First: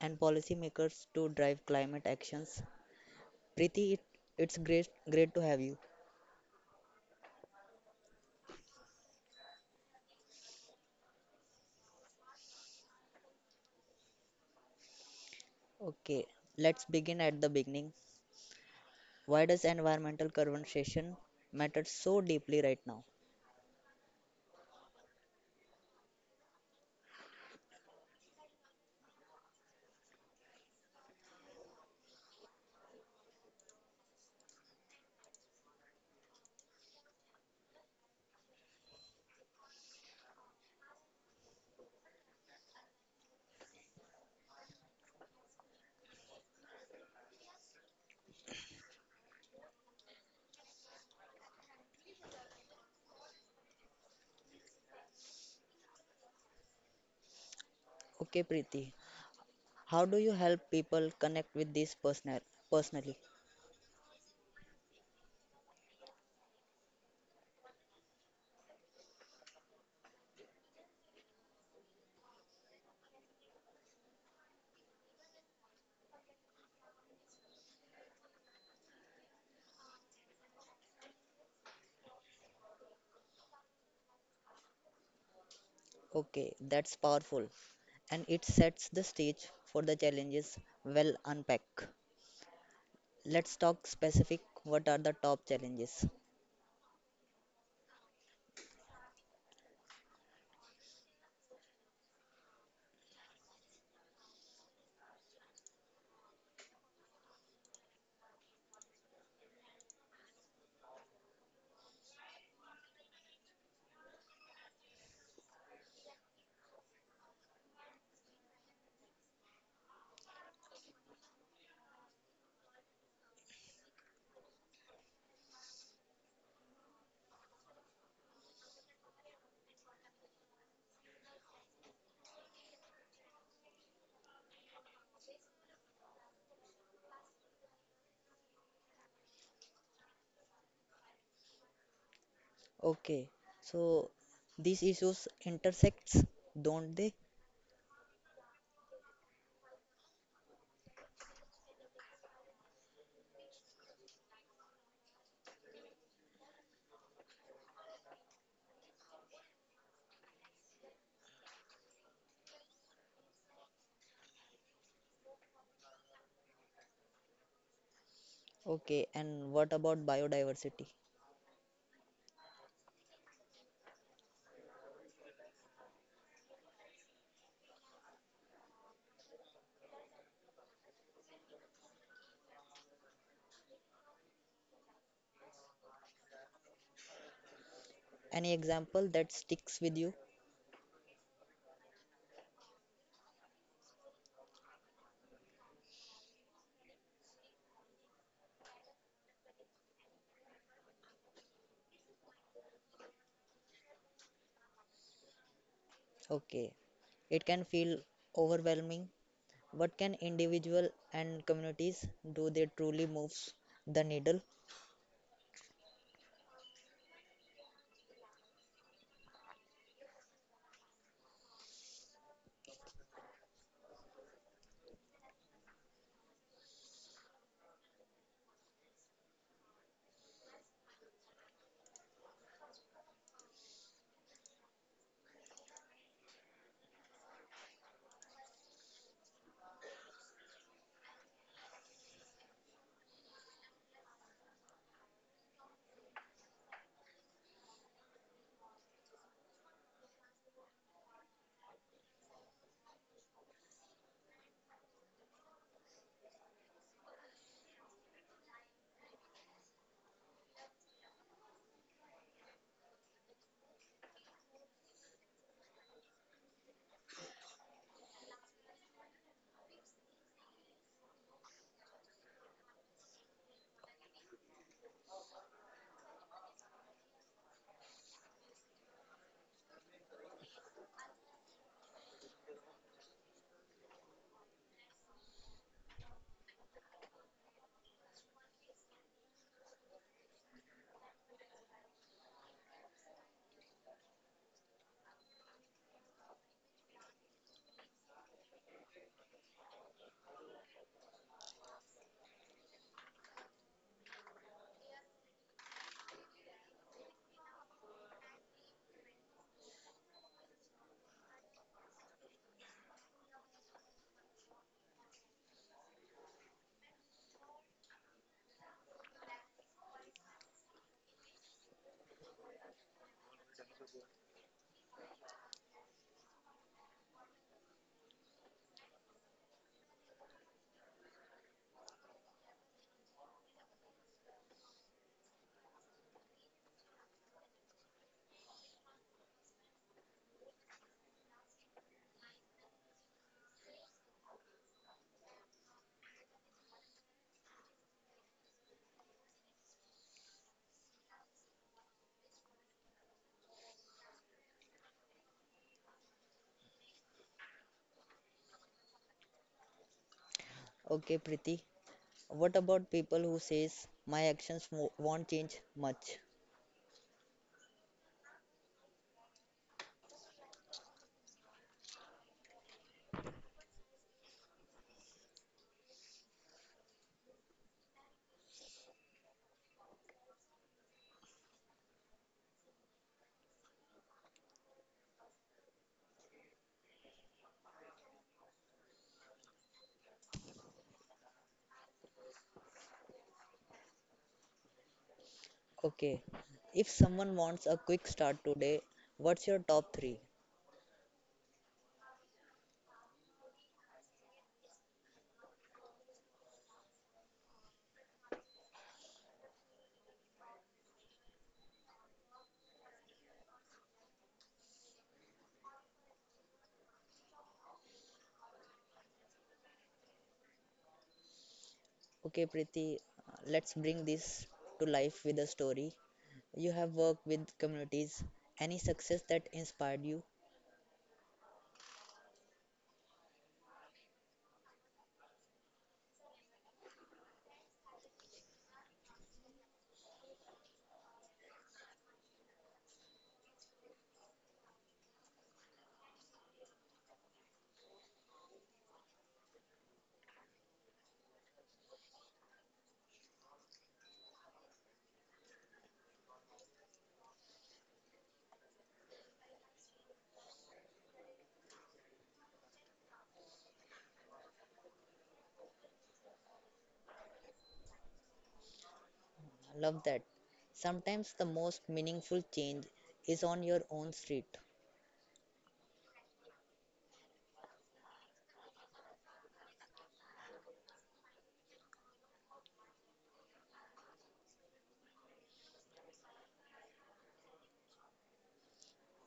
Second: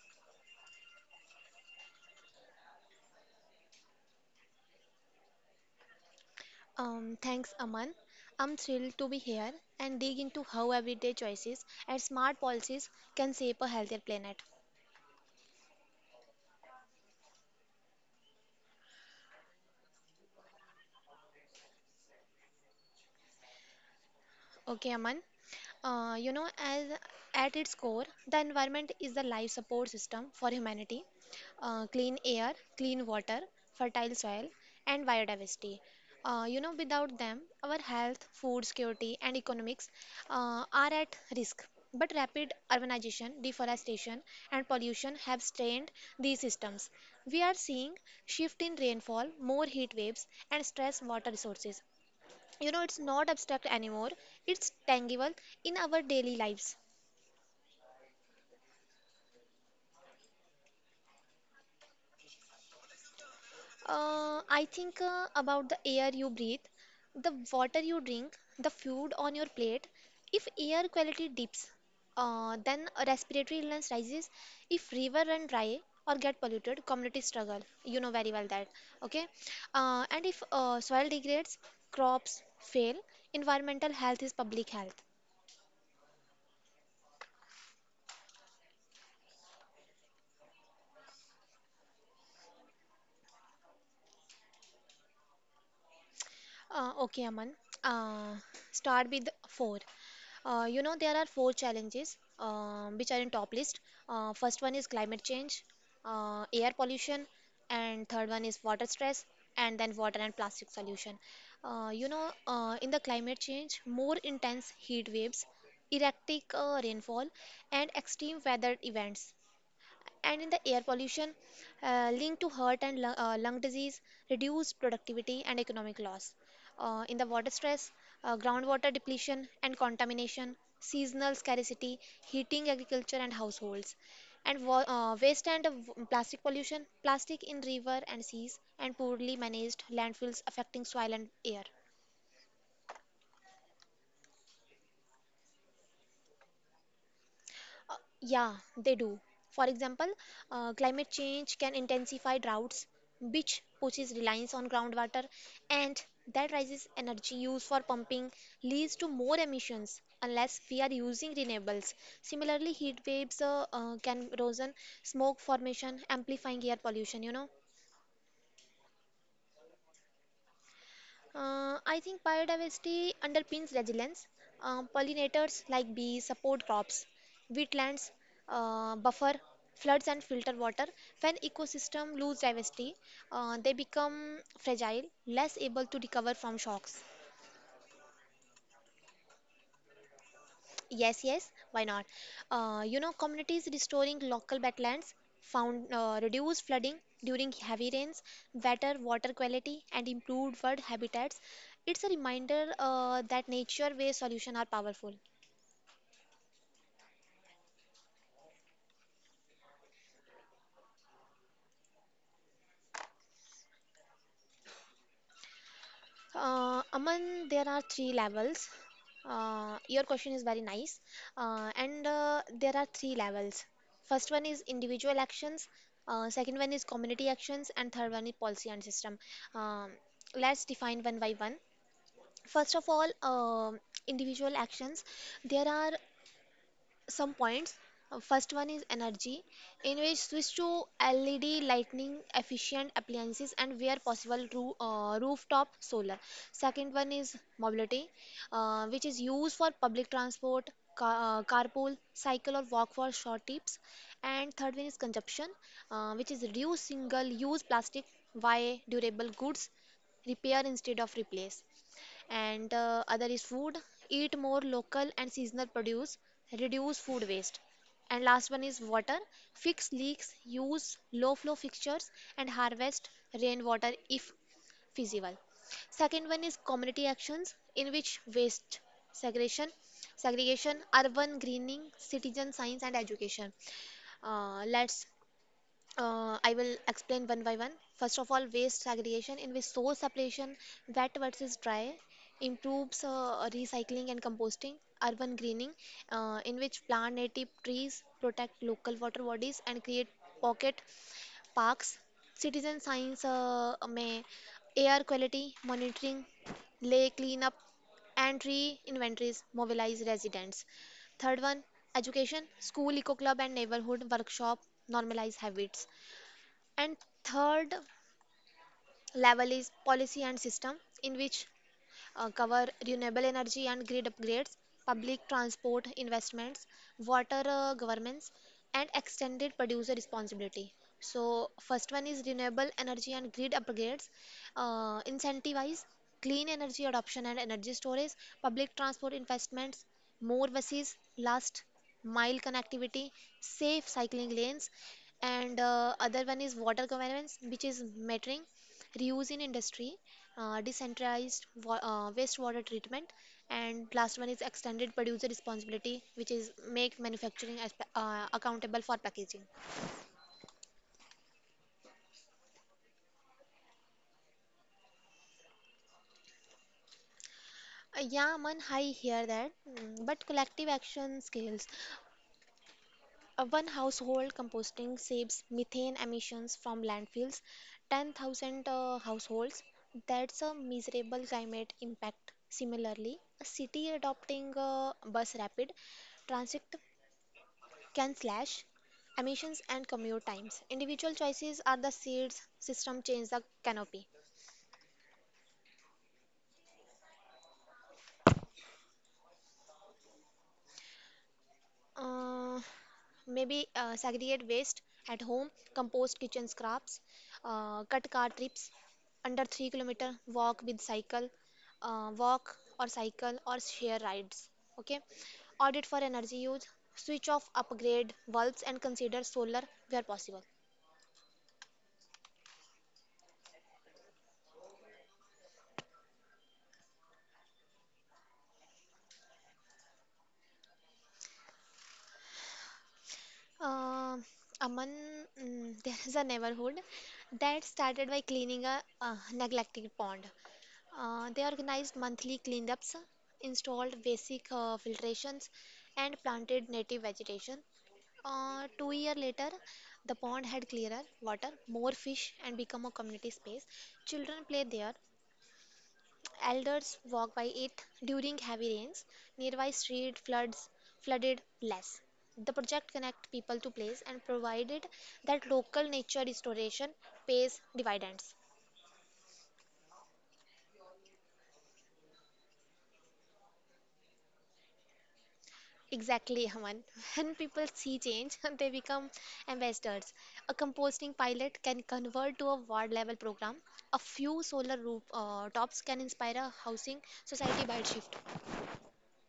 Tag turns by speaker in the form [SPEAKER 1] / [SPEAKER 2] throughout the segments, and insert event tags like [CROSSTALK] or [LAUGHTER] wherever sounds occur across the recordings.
[SPEAKER 1] and policymakers to drive climate actions. Preeti, it's great to have you.
[SPEAKER 2] Thanks, Aman. I'm thrilled to be here and dig into how everyday choices and smart policies can shape a healthier planet.
[SPEAKER 1] Okay, let's begin at the beginning. Why does environmental conversation matter so deeply right now?
[SPEAKER 2] Okay, Aman. As at its core, the environment is the life support system for humanity. Clean air, clean water, fertile soil, and biodiversity. Without them, our health, food security, and economics are at risk. But rapid urbanization, deforestation, and pollution have strained these systems. We are seeing shift in rainfall, more heat waves, and stress water resources. It's not abstract anymore, it's tangible in our daily lives.
[SPEAKER 1] Okay, Preeti, how do you help people connect with this personally?
[SPEAKER 2] I think about the air you breathe, the water you drink, the food on your plate. If air quality dips, then a respiratory illness rises. If river run dry or get polluted, communities struggle. You know very well that Okay. And if soil degrades, crops fail. Environmental health is public health.
[SPEAKER 1] Okay, that's powerful. And it sets the stage for the challenges well unpack. Let's talk specific, what are the top challenges?
[SPEAKER 2] Okay, Aman. Uh, Start with four. You know, there are four challenges which are in top list. First one is climate change, air pollution, and third one is water stress, and then water and plastic solution. In the climate change, more intense heat waves, erratic rainfall, and extreme weather events. And in the air pollution, linked to heart and lung disease, reduced productivity, and economic loss. In the water stress, groundwater depletion and contamination, seasonal scarcity, heating agriculture and households, and waste and plastic pollution, plastic in river and seas, and poorly managed landfills affecting soil and air.
[SPEAKER 1] Okay. So these issues intersects, don't they?
[SPEAKER 2] Uh, yeah, they do. For example, climate change can intensify droughts, which pushes reliance on groundwater, and that rises energy use for pumping, leads to more emissions unless we are using renewables. Similarly, heat waves can erosion, smoke formation, amplifying air pollution, you know.
[SPEAKER 1] Okay, and what about biodiversity?
[SPEAKER 2] I think biodiversity underpins resilience. Pollinators like bees support crops, wetlands buffer floods and filter water. When ecosystem lose diversity, they become fragile, less able to recover from shocks.
[SPEAKER 1] Any example that sticks with you?
[SPEAKER 2] Yes, yes, why not? Communities restoring local wetlands found reduced flooding during heavy rains, better water quality, and improved bird habitats. It's a reminder that nature-based solutions are powerful.
[SPEAKER 1] Okay. It can feel overwhelming. What can individual and communities do they truly moves the needle?
[SPEAKER 2] Aman, there are three levels. Your question is very nice, and there are three levels. First one is individual actions, second one is community actions, and third one is policy and system. Um, let's define one by one. First of all, individual actions. There are some points. First one is energy, in which switch to LED lighting efficient appliances and where possible rooftop solar. Second one is mobility, which is used for public transport, carpool, cycle or walk for short trips. And third one is consumption, which is reduce single-use plastic, buy durable goods, repair instead of replace. And Other is food: eat more local and seasonal produce, reduce food waste. And last one is water: fix leaks, use low flow fixtures, and harvest rainwater if feasible. Second one is community actions, in which waste segregation segregation, urban greening, citizen science, and education. Let's I will explain one by one. First of all, waste segregation, in which source separation, wet versus dry, improves recycling and composting. Urban greening, in which plant native trees, protect local water bodies, and create pocket parks. Citizen science may air quality monitoring, lake cleanup, and tree inventories mobilize residents. Third one, education, school eco club and neighborhood workshop normalize habits. And third level is policy and system, in which cover renewable energy and grid upgrades, public transport investments, water governance, and extended producer responsibility. So, first one is renewable energy and grid upgrades, incentivize clean energy adoption and energy storage. Public transport investments: more buses, last mile connectivity, safe cycling lanes. And Other one is water governance, which is metering, reuse in industry, decentralized wastewater treatment. And last one is extended producer responsibility, which is make manufacturing as, accountable for packaging.
[SPEAKER 1] Okay, Preeti. What about people who says my actions won't change much?
[SPEAKER 2] Yeah, man, I hear that. Mm, but collective action scales. One household composting saves methane emissions from landfills, 10,000 households. That's a miserable climate impact. Similarly, a city adopting bus rapid transit can slash emissions and commute times. Individual choices are the seeds, system change the canopy.
[SPEAKER 1] Okay, if someone wants a quick start today, what's your top three?
[SPEAKER 2] Uh, maybe segregate waste at home, compost kitchen scraps, cut car trips under 3-kilometer, walk with cycle, walk or cycle or share rides. Okay, audit for energy use, switch off upgrade bulbs and consider solar where possible.
[SPEAKER 1] Okay, Preeti, let's bring this to life with a story. You have worked with communities. Any success that inspired you?
[SPEAKER 2] Uh, Aman, mm, [LAUGHS] there is a neighborhood that started by cleaning a neglected pond. They organized monthly cleanups, installed basic filtrations, and planted native vegetation. 2 years later, the pond had clearer water, more fish, and become a community space. Children play there, elders walk by it. During heavy rains, nearby street floods flooded less. The project connect people to place and provided that local nature restoration pays dividends.
[SPEAKER 1] Love that. Sometimes the most meaningful change is on your own street.
[SPEAKER 2] Exactly, Haman. [LAUGHS] When people see change, [LAUGHS] they become ambassadors. A composting pilot can convert to a ward level program. A few solar roof tops can inspire a housing society by shift.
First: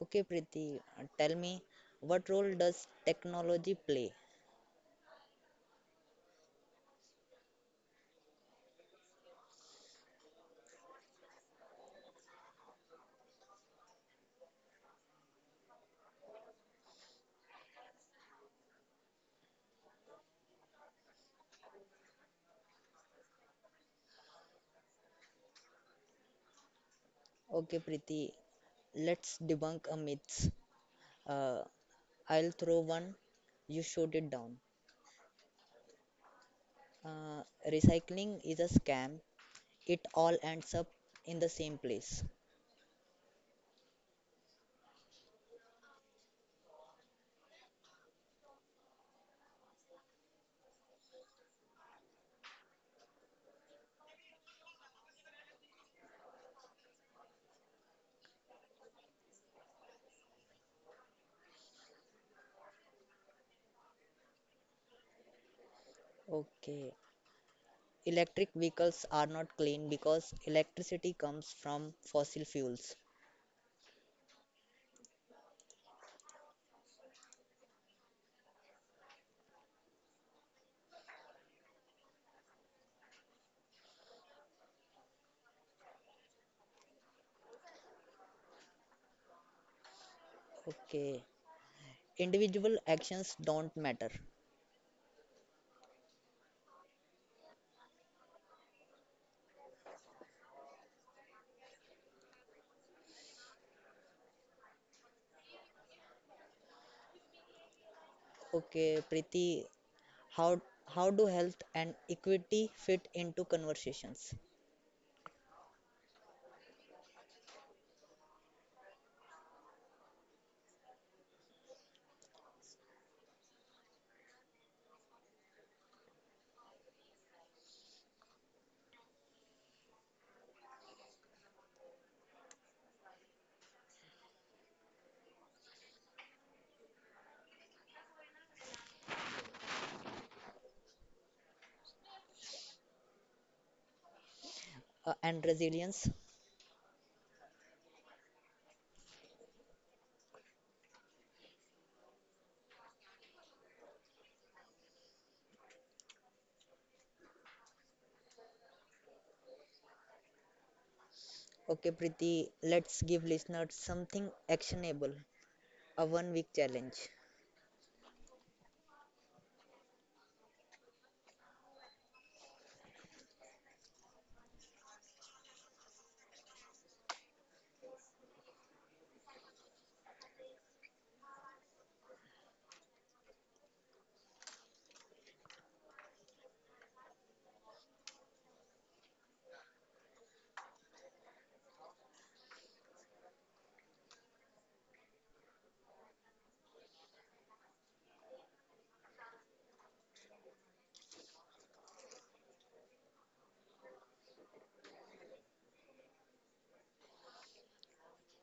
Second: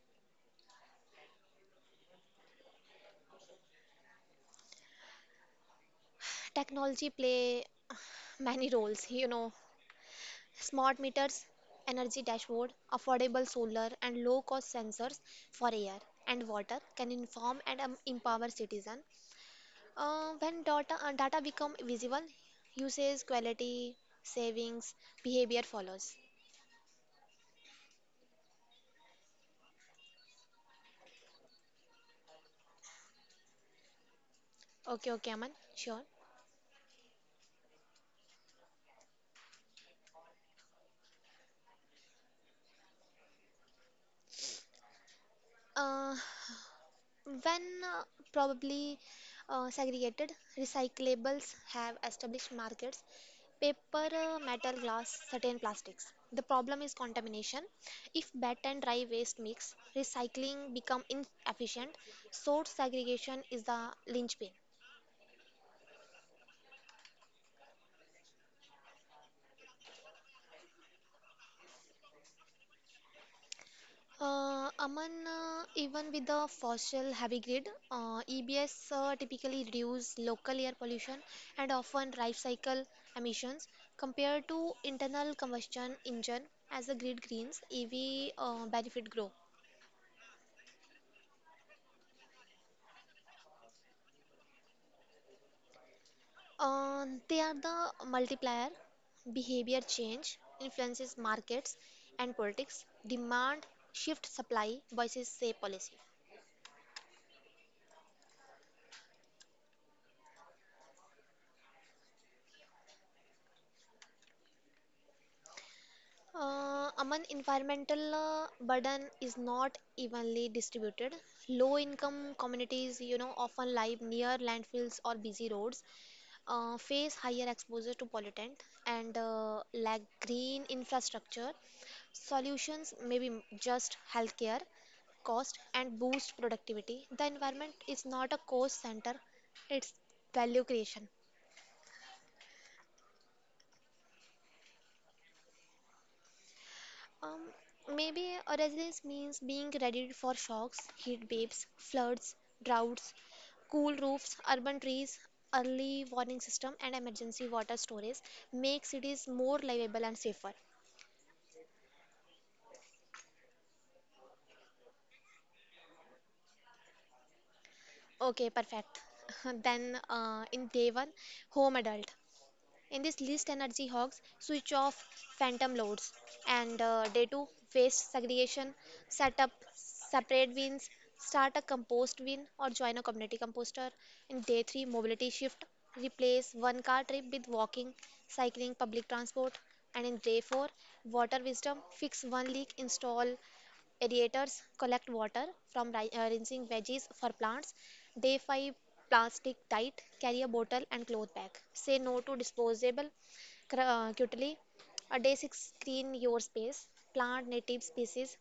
[SPEAKER 1] Okay, Preeti, tell me, what role does technology play?
[SPEAKER 2] Technology play [SIGHS] many roles, you know. Smart meters, energy dashboard, affordable solar and low cost sensors for air and water can inform and empower citizen. When data become visible, usage, quality, savings, behavior follows.
[SPEAKER 1] Okay, Preeti, let's debunk a myth. Uh, I'll throw one, you shoot it down.
[SPEAKER 2] Okay, Aman, sure.
[SPEAKER 1] Uh, Recycling is a scam, it all ends up in the same place.
[SPEAKER 2] Uh, When probably segregated, recyclables have established markets: paper, metal, glass, certain plastics. The problem is contamination. If wet and dry waste mix, recycling become inefficient. Source segregation is the linchpin.
[SPEAKER 1] Okay, electric vehicles are not clean because electricity comes from fossil fuels.
[SPEAKER 2] Aman, even with the fossil heavy grid, EBS typically reduce local air pollution and often life cycle emissions compared to internal combustion engine. As the grid greens, EV benefit grow.
[SPEAKER 1] Okay, individual actions don't matter.
[SPEAKER 2] They are the multiplier. Behavior change influences markets and politics. Demand shift supply voices say policy.
[SPEAKER 1] Okay, Preeti, how how do health and equity fit into conversations
[SPEAKER 2] Aman, environmental burden is not evenly distributed. Low-income communities, you know, often live near landfills or busy roads, face higher exposure to pollutant, and lack green infrastructure. Solutions may be just healthcare, cost, and boost productivity. The environment is not a cost center; it's value creation.
[SPEAKER 1] and resilience?
[SPEAKER 2] Um, maybe a resilience means being ready for shocks: heat waves, floods, droughts. Cool roofs, urban trees, early warning system, and emergency water storage make cities more livable and safer.
[SPEAKER 1] Okay, Preeti, let's give listeners something actionable, a one week challenge.
[SPEAKER 2] Okay, perfect. [LAUGHS] Then in day one, home adult. In this least energy hogs, switch off phantom loads. And day two, waste segregation: set up separate bins, start a compost bin or join a community composter. In day three, mobility shift: replace one car trip with walking, cycling, public transport. And in day four, water wisdom: fix one leak, install aerators, collect water from rinsing veggies for plants. Day 5, plastic diet: carry a bottle and cloth bag. Say no to disposable cutlery. Day 6, screen your space: plant native species,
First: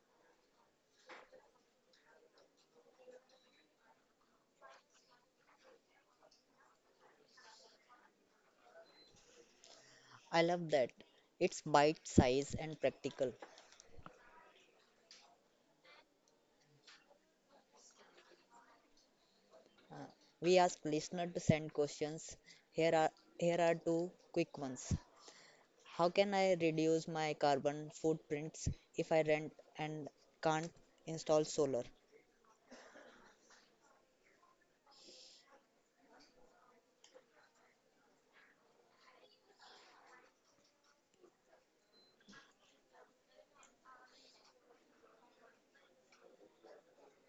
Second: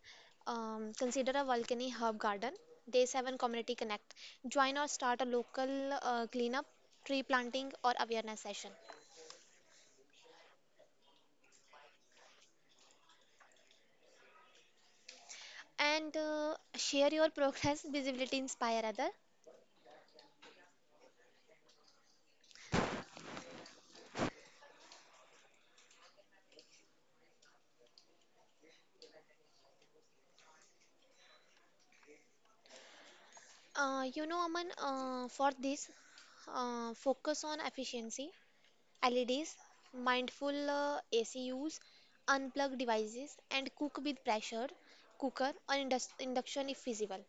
[SPEAKER 2] consider a volcanic herb garden. Day 7, community connect: join or start a local cleanup, tree planting or awareness session.
[SPEAKER 1] I love that. It's bite size and practical.
[SPEAKER 2] And share your progress, [LAUGHS] visibility inspire other.
[SPEAKER 1] Uh, we ask listener to send questions. Here are Here are two quick ones. How can I reduce my carbon footprints if I rent and can't install solar?
[SPEAKER 2] Aman, for this, focus on efficiency, LEDs, mindful AC use, unplug devices, and cook with pressure cooker or induction if feasible.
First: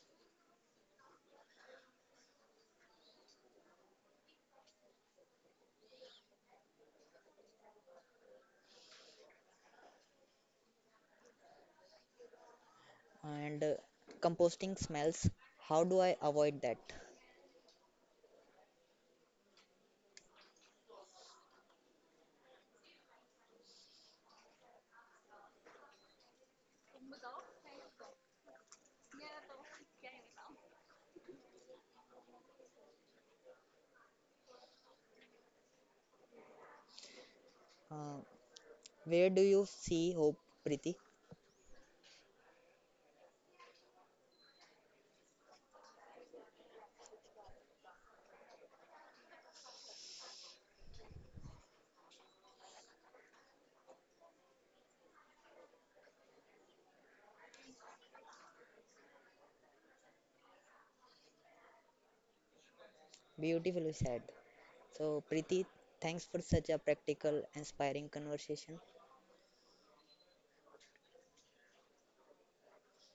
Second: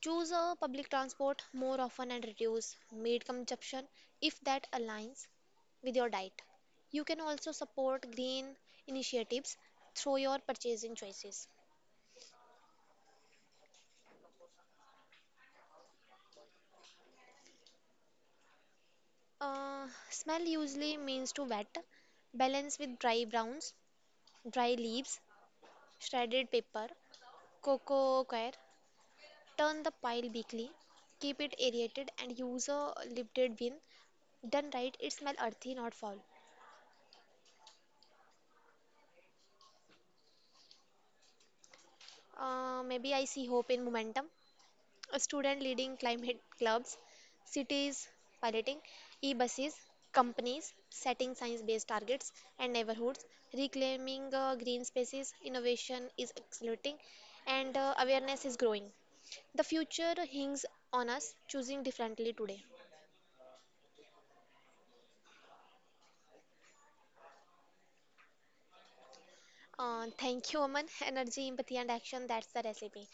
[SPEAKER 2] Choose public transport more often and reduce meat consumption if that aligns with your diet. You can also support green initiatives through your purchasing choices.
[SPEAKER 1] And composting smells, how do I avoid that?
[SPEAKER 2] Smell usually means to wet, balance with dry browns: dry leaves, shredded paper, cocoa coir. Turn the pile weekly, keep it aerated and use a lifted bin. Done right, it smells earthy, not foul.
[SPEAKER 1] Uh, where do you see hope, Preeti?
[SPEAKER 2] Maybe I see hope in momentum. A student leading climate clubs, cities piloting e-buses, companies setting science-based targets and neighborhoods reclaiming green spaces. Innovation is accelerating and awareness is growing. The future hinges on us choosing differently today.
[SPEAKER 1] Beautifully said. So, Preeti, thanks for such a practical, inspiring conversation.
[SPEAKER 2] Thank you, Aman. Energy, empathy, and action, that's the recipe.